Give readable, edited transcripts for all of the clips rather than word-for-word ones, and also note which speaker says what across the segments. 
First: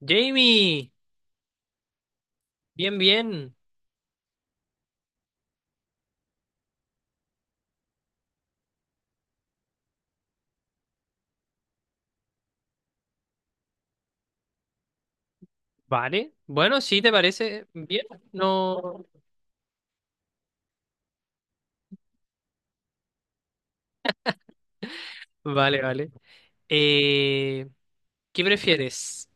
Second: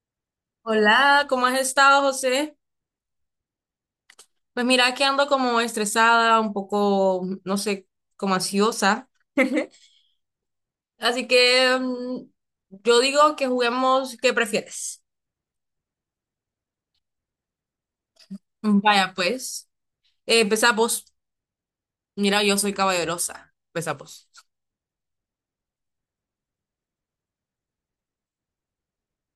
Speaker 1: Jamie,
Speaker 2: Hola, ¿cómo has estado, José?
Speaker 1: bien, bien.
Speaker 2: Pues mira que ando como estresada, un poco, no sé, como ansiosa. Así que yo digo que juguemos, ¿qué prefieres?
Speaker 1: Vale. Bueno, sí, ¿te parece bien? No.
Speaker 2: Vaya, pues. Empezamos. Mira, yo soy caballerosa. Empezamos.
Speaker 1: Vale, vale. Eh, ¿Qué prefieres?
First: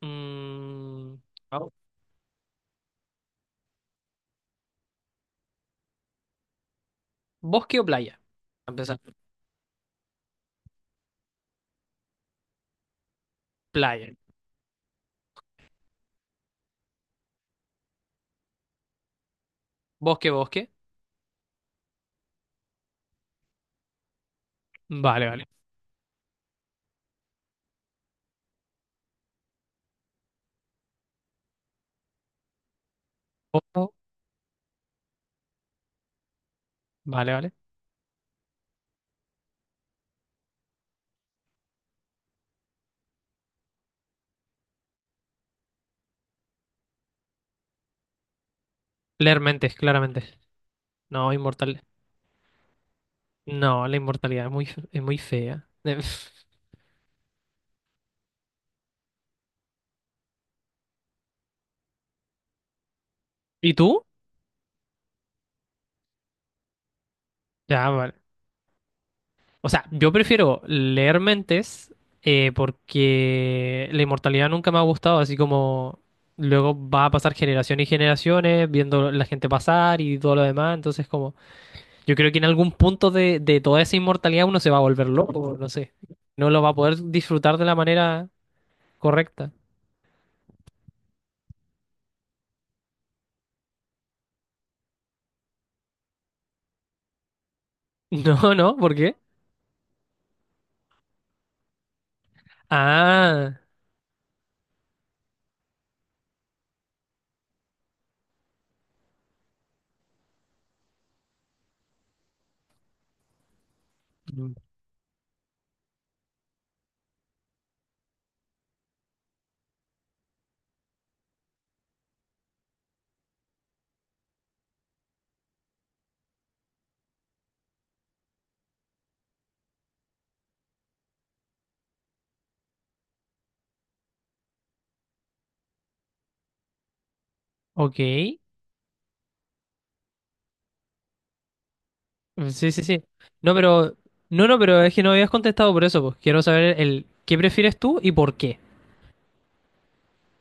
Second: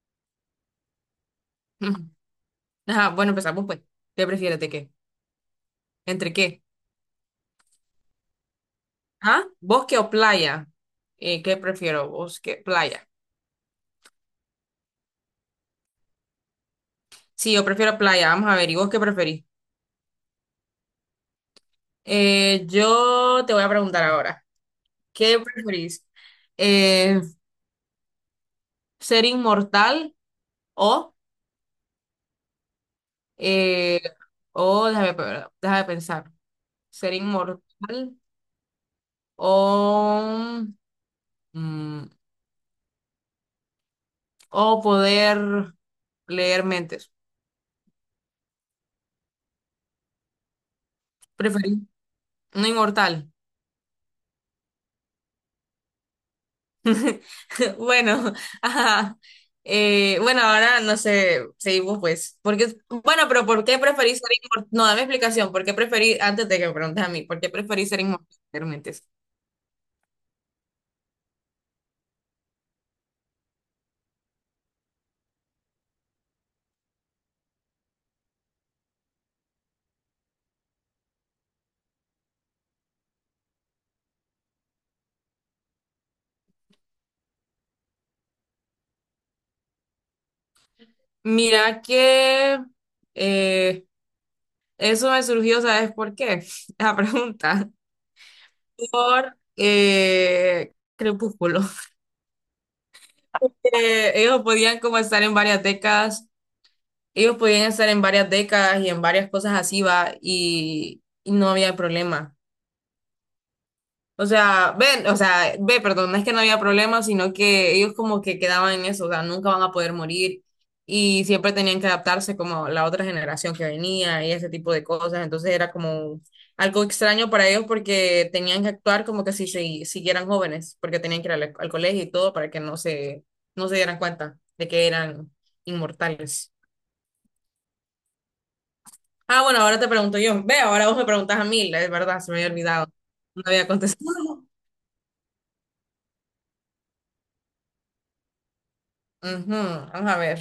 Speaker 1: Mm, au-
Speaker 2: Ujú. Ajá, bueno, empezamos pues. ¿Qué prefieres de qué? ¿Entre qué?
Speaker 1: ¿Bosque o playa? A empezar,
Speaker 2: ¿Ah? ¿Bosque o playa? ¿Qué prefiero? ¿Bosque, playa?
Speaker 1: playa.
Speaker 2: Sí, yo prefiero playa. Vamos a ver, ¿y vos qué preferís?
Speaker 1: ¿Bosque, bosque?
Speaker 2: Yo te voy a preguntar ahora.
Speaker 1: Vale,
Speaker 2: ¿Qué
Speaker 1: vale.
Speaker 2: preferís? Eh, ¿Ser inmortal o,
Speaker 1: Ojo,
Speaker 2: eh, o déjame, déjame pensar, ser
Speaker 1: vale, vale.
Speaker 2: inmortal o, mm, o poder leer mentes?
Speaker 1: Leer mentes, claramente. No,
Speaker 2: ¿Preferís?
Speaker 1: inmortal.
Speaker 2: No inmortal.
Speaker 1: No, la inmortalidad es muy fea.
Speaker 2: Bueno, ajá. Bueno, ahora no sé, seguimos pues. Porque, bueno, pero ¿por
Speaker 1: ¿Y
Speaker 2: qué
Speaker 1: tú?
Speaker 2: preferís ser inmortal? No, dame explicación. ¿Por qué preferís, antes de que me preguntes a mí, ¿por qué
Speaker 1: Ya,
Speaker 2: preferís ser
Speaker 1: vale.
Speaker 2: inmortal? ¿Leer mentes?
Speaker 1: O sea, yo prefiero leer mentes porque la inmortalidad nunca me ha gustado, así como luego va a pasar generaciones y generaciones viendo la gente pasar y todo lo demás, entonces como yo creo que en algún punto de toda esa inmortalidad uno se va a volver loco, no sé, no lo va a poder disfrutar de la manera correcta.
Speaker 2: Mira que eh, eso me surgió, ¿sabes por qué? La pregunta.
Speaker 1: No, no, ¿por qué?
Speaker 2: Por Crepúsculo.
Speaker 1: Ah,
Speaker 2: Ellos podían como estar en varias décadas, ellos podían estar en varias décadas y en varias cosas así, va, y no había problema. O
Speaker 1: mm,
Speaker 2: sea, ven, o sea, ve, perdón, no es que no había problema, sino que ellos como que quedaban en eso, o sea, nunca van a poder morir y siempre tenían que adaptarse como la otra generación que venía y ese tipo de cosas, entonces era como algo extraño para ellos porque tenían que actuar como que si se siguieran jóvenes, porque tenían que ir al colegio y todo para que no se, no se dieran cuenta de que eran inmortales.
Speaker 1: ok, sí,
Speaker 2: Ah, bueno, ahora te pregunto yo, ve, ahora vos me preguntás a mí, es verdad, se me había
Speaker 1: sí,
Speaker 2: olvidado,
Speaker 1: sí.
Speaker 2: no
Speaker 1: No,
Speaker 2: había
Speaker 1: pero,
Speaker 2: contestado.
Speaker 1: es que no habías contestado por eso, pues quiero saber ¿qué prefieres tú y por qué?
Speaker 2: Ujú. Vamos a ver.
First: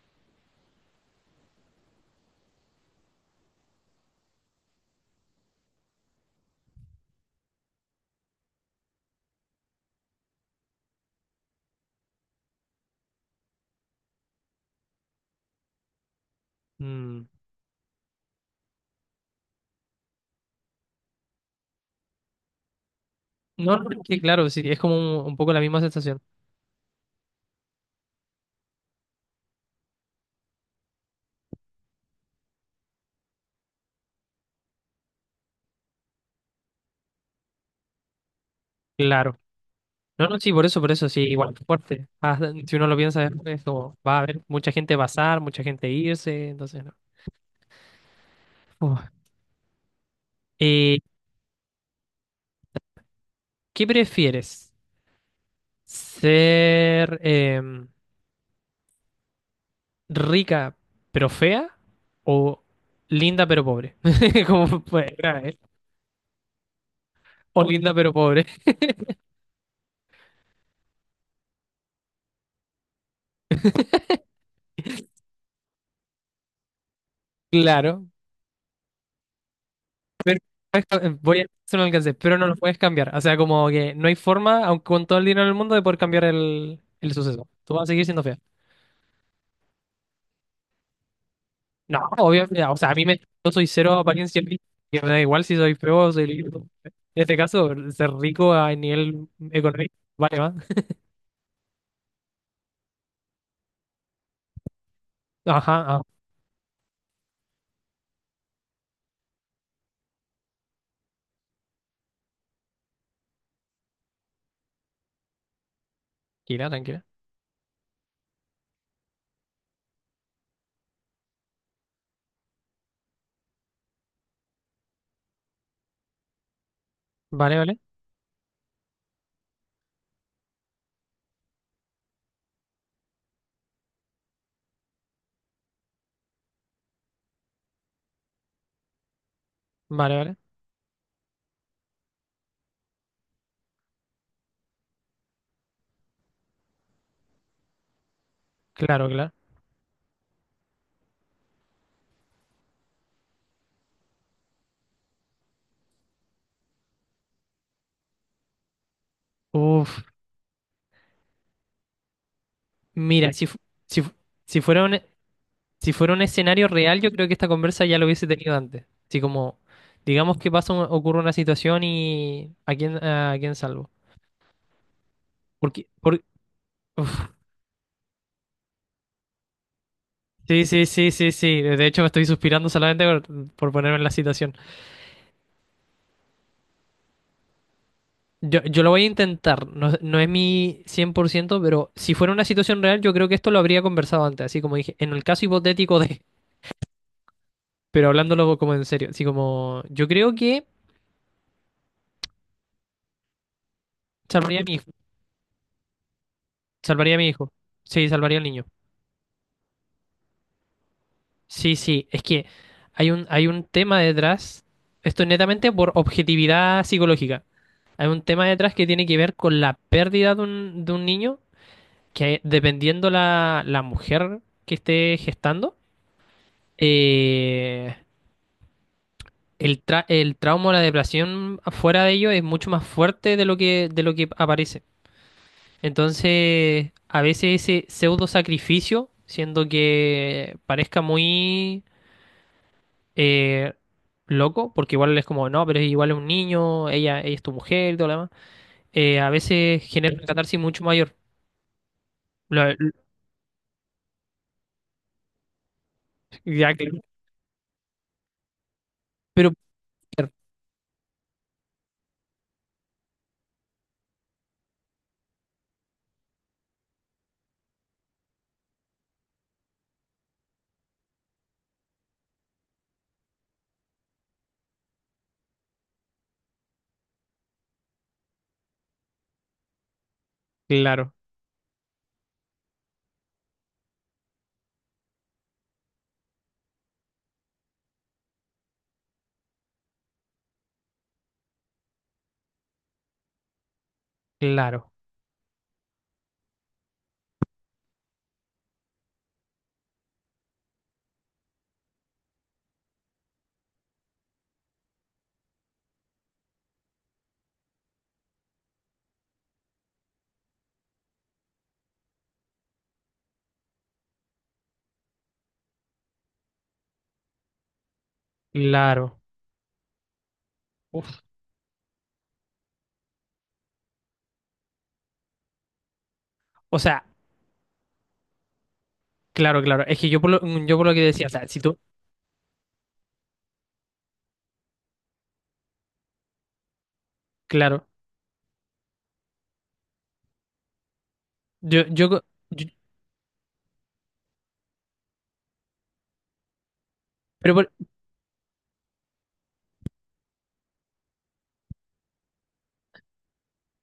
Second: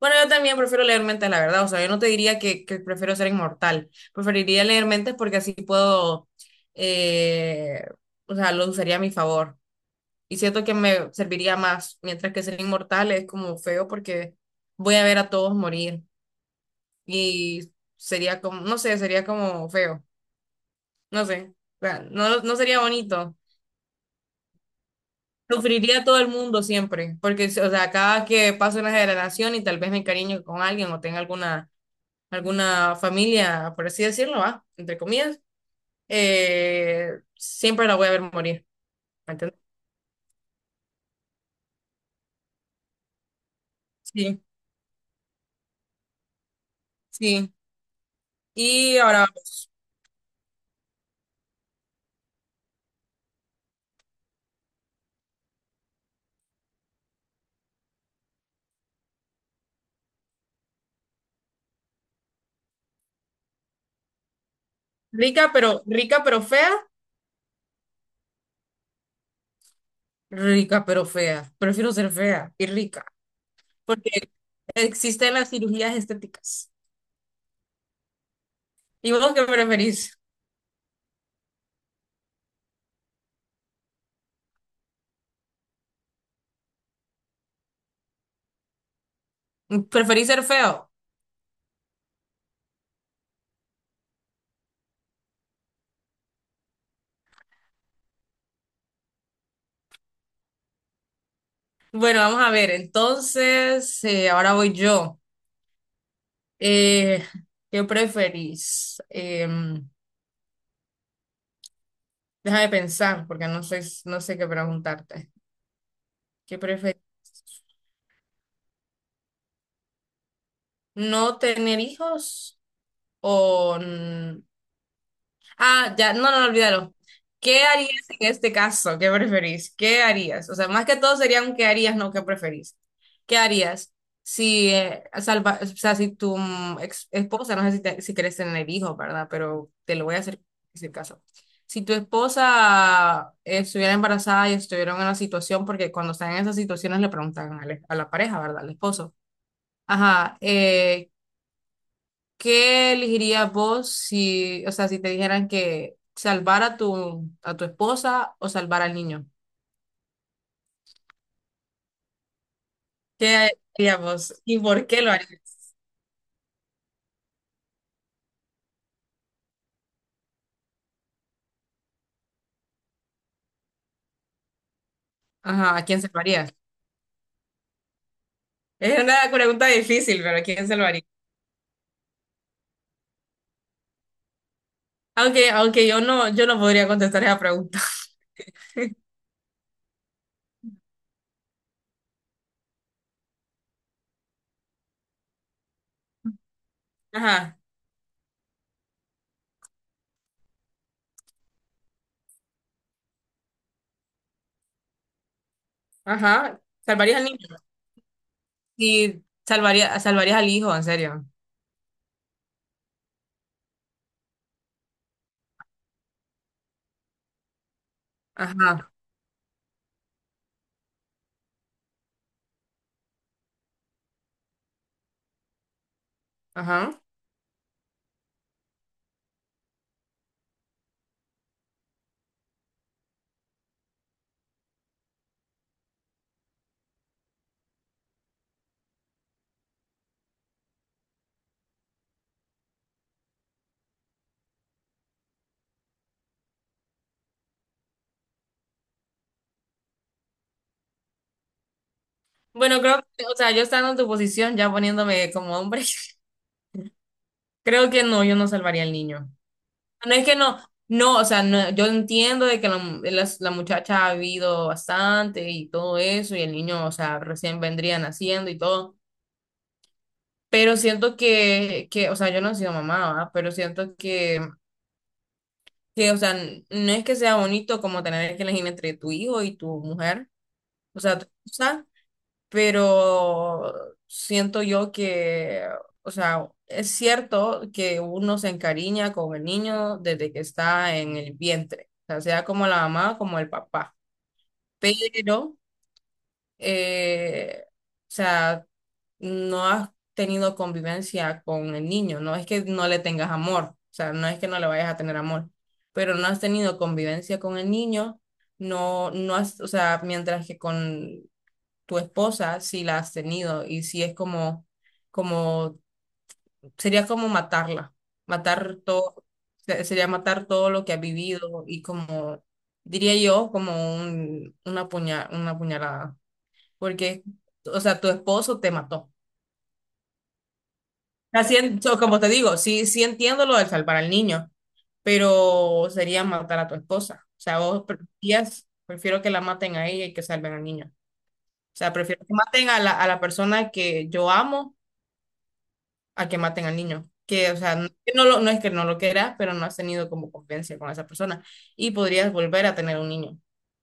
Speaker 2: Bueno, yo también prefiero leer mentes, la verdad. O sea, yo no te diría que prefiero ser inmortal. Preferiría leer mentes porque así puedo, eh, o sea, lo usaría a mi favor. Y siento que me serviría más, mientras que ser inmortal es como feo porque voy a ver a todos morir.
Speaker 1: Mm,
Speaker 2: Y sería como, no sé, sería como feo. No sé. O sea, no, no sería bonito.
Speaker 1: no, no, es que claro, sí, es como un poco la misma
Speaker 2: Sufriría a todo
Speaker 1: sensación.
Speaker 2: el mundo siempre, porque, o sea, cada que paso una generación y tal vez me encariño con alguien o tenga alguna alguna familia, por así decirlo, va, entre comillas, siempre la voy a ver morir, ¿me
Speaker 1: Claro.
Speaker 2: entiendes?
Speaker 1: No, no, sí, por eso, sí, igual fuerte. Ah, si uno lo piensa, es como, va a
Speaker 2: Sí,
Speaker 1: haber mucha gente pasar, mucha gente irse, entonces no.
Speaker 2: sí. Y
Speaker 1: Uf.
Speaker 2: ahora, vamos.
Speaker 1: Eh, ¿Qué prefieres? ¿Ser rica pero fea o linda pero pobre? Como, pues,
Speaker 2: Rica
Speaker 1: grave.
Speaker 2: pero, rica pero fea,
Speaker 1: O linda pero pobre,
Speaker 2: rica pero fea. Prefiero ser fea y rica, porque existen las cirugías estéticas.
Speaker 1: claro.
Speaker 2: ¿Y vos qué preferís?
Speaker 1: Perfecto, voy a hacer un alcance, pero no lo puedes cambiar. O sea, como que no hay forma, aunque con todo el dinero del mundo, de poder cambiar el suceso. Tú vas a seguir siendo fea.
Speaker 2: ¿Preferís ser feo?
Speaker 1: No, obviamente, o sea, yo soy cero apariencia física, que me da igual si soy feo o soy lindo. En este caso, ser rico a nivel económico, vale, va.
Speaker 2: Bueno, vamos a ver, entonces, ahora voy yo.
Speaker 1: Ajá, ah,
Speaker 2: Eh, ¿Qué preferís? Deja de pensar, porque no sé qué preguntarte. ¿Qué
Speaker 1: tranquila, tranquila.
Speaker 2: prefieres? ¿No tener hijos o, ah, ya, no, no, olvídalo.
Speaker 1: Vale,
Speaker 2: ¿Qué
Speaker 1: vale,
Speaker 2: harías en este caso? ¿Qué preferís? ¿Qué harías? O sea, más que todo sería un qué harías, no qué preferís. ¿Qué harías si, salva, o sea, si tu esposa, no sé si, si quieres tener hijos, ¿verdad? Pero te lo
Speaker 1: vale,
Speaker 2: voy a
Speaker 1: vale.
Speaker 2: hacer ese caso. Si tu esposa estuviera embarazada y estuviera en una situación, porque cuando están en esas situaciones le preguntan a la pareja, ¿verdad? Al
Speaker 1: Claro,
Speaker 2: esposo.
Speaker 1: claro.
Speaker 2: Ajá, ¿qué elegirías vos si, o sea, si te dijeran que salvar a tu esposa o salvar al niño?
Speaker 1: Uf, mira,
Speaker 2: ¿Qué harías
Speaker 1: si, fu-
Speaker 2: vos? ¿Y
Speaker 1: si fuera
Speaker 2: por
Speaker 1: un,
Speaker 2: qué lo harías?
Speaker 1: si fuera un escenario real, yo creo que esta conversa ya lo hubiese tenido antes. Así como, digamos que pasa, ocurre una situación y ¿a quién salvo?
Speaker 2: Ajá, ¿a
Speaker 1: Porque,
Speaker 2: quién salvarías? Es una pregunta difícil, pero ¿a
Speaker 1: sí,
Speaker 2: quién
Speaker 1: sí,
Speaker 2: salvarías?
Speaker 1: sí, sí, sí. De hecho, me estoy suspirando solamente por ponerme en la situación.
Speaker 2: Aunque, aunque yo no podría contestar esa pregunta.
Speaker 1: Yo lo voy a intentar. No, no es mi 100%, pero si fuera una situación real, yo creo que esto lo habría conversado antes. Así como dije, en el caso hipotético de.
Speaker 2: Ajá.
Speaker 1: Pero hablándolo como en serio. Así como, yo creo que salvaría a mi hijo.
Speaker 2: Ajá.
Speaker 1: Salvaría a
Speaker 2: ¿Salvarías al
Speaker 1: mi
Speaker 2: niño?
Speaker 1: hijo. Sí, salvaría al niño.
Speaker 2: Sí, salvaría, salvarías al hijo, en serio.
Speaker 1: Sí, sí, es que hay un tema detrás, esto es netamente por objetividad psicológica, hay un tema detrás que
Speaker 2: Ajá,
Speaker 1: tiene que ver con la pérdida de un niño, que dependiendo la mujer que esté gestando,
Speaker 2: ajá.
Speaker 1: eh, el trauma o la depresión fuera de ello es mucho más fuerte de lo que aparece. Entonces, a veces ese pseudo sacrificio, siendo que parezca muy eh, loco, porque igual es como, no, pero igual es un niño, ella, es tu mujer y todo lo demás, a veces genera una catarsis mucho mayor. Lo-
Speaker 2: Bueno, creo
Speaker 1: lo-
Speaker 2: que, o sea, yo estando en tu posición, ya poniéndome como hombre,
Speaker 1: ya,
Speaker 2: creo que no, yo no salvaría al niño.
Speaker 1: pero
Speaker 2: No es que no, no, o sea, no, yo entiendo de que la, las- la muchacha ha vivido bastante y todo eso, y el niño, o sea, recién vendría naciendo y todo, pero siento que, o sea, yo no he sido mamá, ¿va? Pero siento que, o sea, no es que sea bonito como tener que elegir entre tu hijo y tu mujer, o
Speaker 1: claro,
Speaker 2: sea, tu pero siento yo que, o sea, es cierto que uno se encariña con el niño desde que está en el vientre, o sea, sea como la mamá como el papá,
Speaker 1: claro,
Speaker 2: pero, o sea, no has tenido convivencia con el niño, no es que no le tengas amor, o sea, no es que no le vayas a tener amor, pero no has tenido convivencia con el niño. No, no has, o sea, mientras que con tu esposa si la has tenido y si es como, como, sería como matarla, matar
Speaker 1: claro.
Speaker 2: todo, sería matar todo lo que has
Speaker 1: Uf.
Speaker 2: vivido y como, diría yo, como un, una puña, una puñalada,
Speaker 1: O sea,
Speaker 2: porque, o sea, tu esposo te mató.
Speaker 1: claro, claro. Es que yo por lo que decía, o sea,
Speaker 2: Así,
Speaker 1: si tú,
Speaker 2: so, como te digo, sí, sí entiendo lo de salvar al niño, pero sería matar a tu esposa. O sea, vos
Speaker 1: claro,
Speaker 2: preferías, prefiero que la maten a ella y que salven al niño. O
Speaker 1: yo,
Speaker 2: sea,
Speaker 1: yo, co-
Speaker 2: prefiero que
Speaker 1: yo-
Speaker 2: maten a la persona que yo amo a que maten al niño. Que,
Speaker 1: pero
Speaker 2: o sea, no, que no lo, no es que no lo quieras, pero no has tenido como convivencia con esa persona y podrías volver a tener un niño.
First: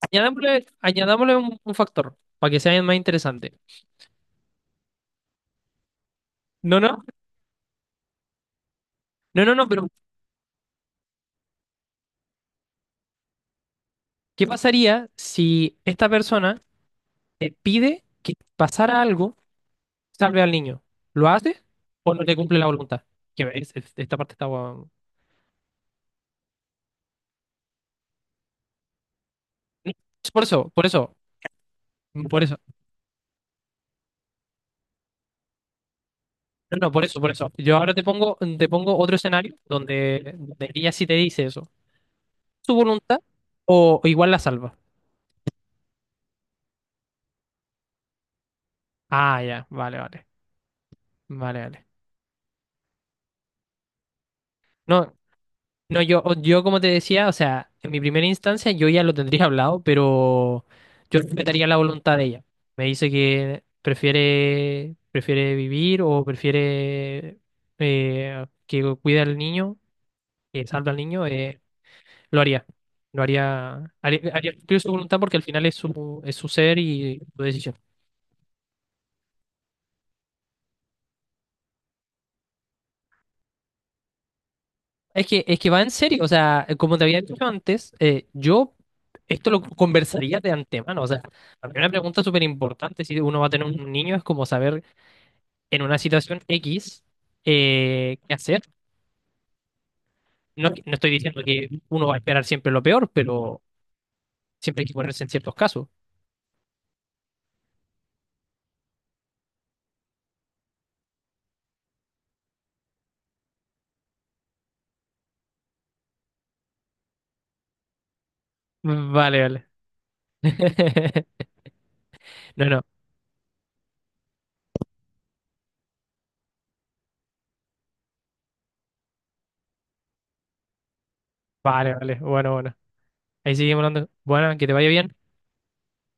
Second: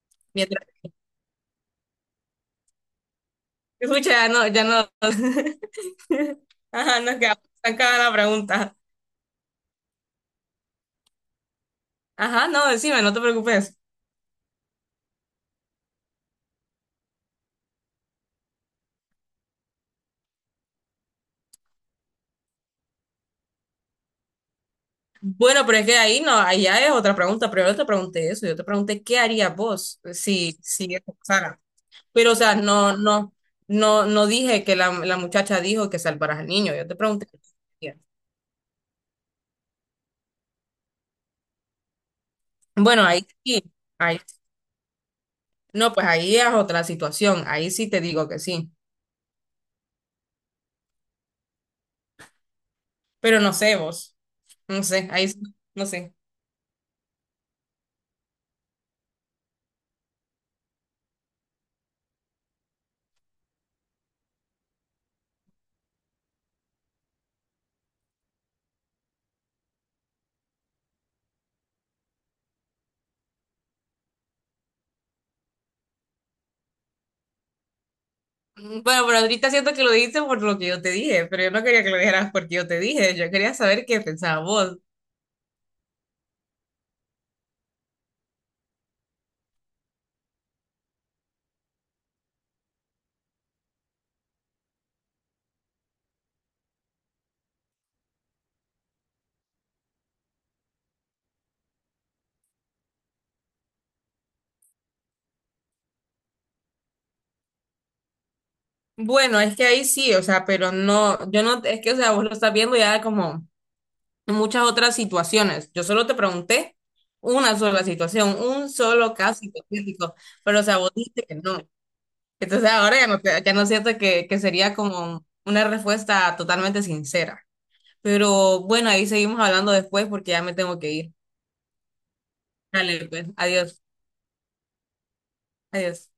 Speaker 1: añadámosle,
Speaker 2: Mientras,
Speaker 1: añadámosle un factor para que sea más interesante.
Speaker 2: escucha, ya no, ya no.
Speaker 1: No,
Speaker 2: Ajá,
Speaker 1: no,
Speaker 2: nos quedamos estancada la pregunta.
Speaker 1: no, no, no, pero
Speaker 2: Ajá, no, decime, no te preocupes.
Speaker 1: ¿qué pasaría si esta persona te pide que pasara algo? Salve al niño. ¿Lo hace o no le cumple la voluntad? Que esta parte está guau.
Speaker 2: Bueno, pero es que ahí no, ahí ya es otra pregunta, pero yo te pregunté eso, yo te pregunté qué harías vos
Speaker 1: Es por
Speaker 2: si,
Speaker 1: eso, por
Speaker 2: si eso
Speaker 1: eso,
Speaker 2: pasara. Pero, o
Speaker 1: por
Speaker 2: sea,
Speaker 1: eso.
Speaker 2: no, no, no, no dije que la muchacha dijo que salvaras al niño,
Speaker 1: No,
Speaker 2: yo
Speaker 1: no,
Speaker 2: te
Speaker 1: por eso,
Speaker 2: pregunté
Speaker 1: por eso. Yo
Speaker 2: qué
Speaker 1: ahora te
Speaker 2: harías.
Speaker 1: pongo, te pongo otro escenario donde ella sí te dice eso. ¿Su
Speaker 2: Bueno,
Speaker 1: voluntad
Speaker 2: ahí sí.
Speaker 1: o
Speaker 2: Ahí
Speaker 1: igual la salva?
Speaker 2: no, pues ahí es otra situación, ahí sí te digo que sí,
Speaker 1: Ah, ya, vale, vale, vale, vale.
Speaker 2: pero no sé vos, no sé,
Speaker 1: No.
Speaker 2: ahí sí, no
Speaker 1: No,
Speaker 2: sé.
Speaker 1: yo como te decía, o sea, en mi primera instancia yo ya lo tendría hablado, pero yo respetaría la voluntad de ella. Me dice que prefiere vivir o prefiere que cuida al niño, que salva al niño, lo haría. Lo haría, haría cumplir su voluntad porque al final es su ser y su decisión.
Speaker 2: Bueno, pero ahorita siento que lo dijiste por lo que yo te dije, pero yo no quería que lo dijeras porque yo te dije, yo quería saber qué pensabas vos.
Speaker 1: Es que va en serio, o sea, como te había dicho antes, yo esto lo conversaría de antemano, o sea, la primera pregunta súper importante si uno va a tener un niño es como saber en una situación X qué hacer. No, no estoy diciendo que uno va a esperar siempre lo peor, pero siempre hay que ponerse en ciertos casos.
Speaker 2: Bueno, es que ahí sí, o sea, pero no, yo no, es que, o sea, vos lo estás viendo ya como en muchas otras situaciones. Yo solo te pregunté una sola situación, un solo
Speaker 1: Vale,
Speaker 2: caso
Speaker 1: vale.
Speaker 2: hipotético, pero, o sea, vos dijiste que no.
Speaker 1: No,
Speaker 2: Entonces
Speaker 1: no,
Speaker 2: ahora ya no, ya no siento que sería como una respuesta totalmente sincera. Pero bueno, ahí seguimos hablando después porque ya me tengo que ir.
Speaker 1: vale, vale. Bueno, bueno.
Speaker 2: Dale, pues,
Speaker 1: Ahí
Speaker 2: adiós,
Speaker 1: seguimos hablando. Bueno, que te vaya bien.
Speaker 2: adiós.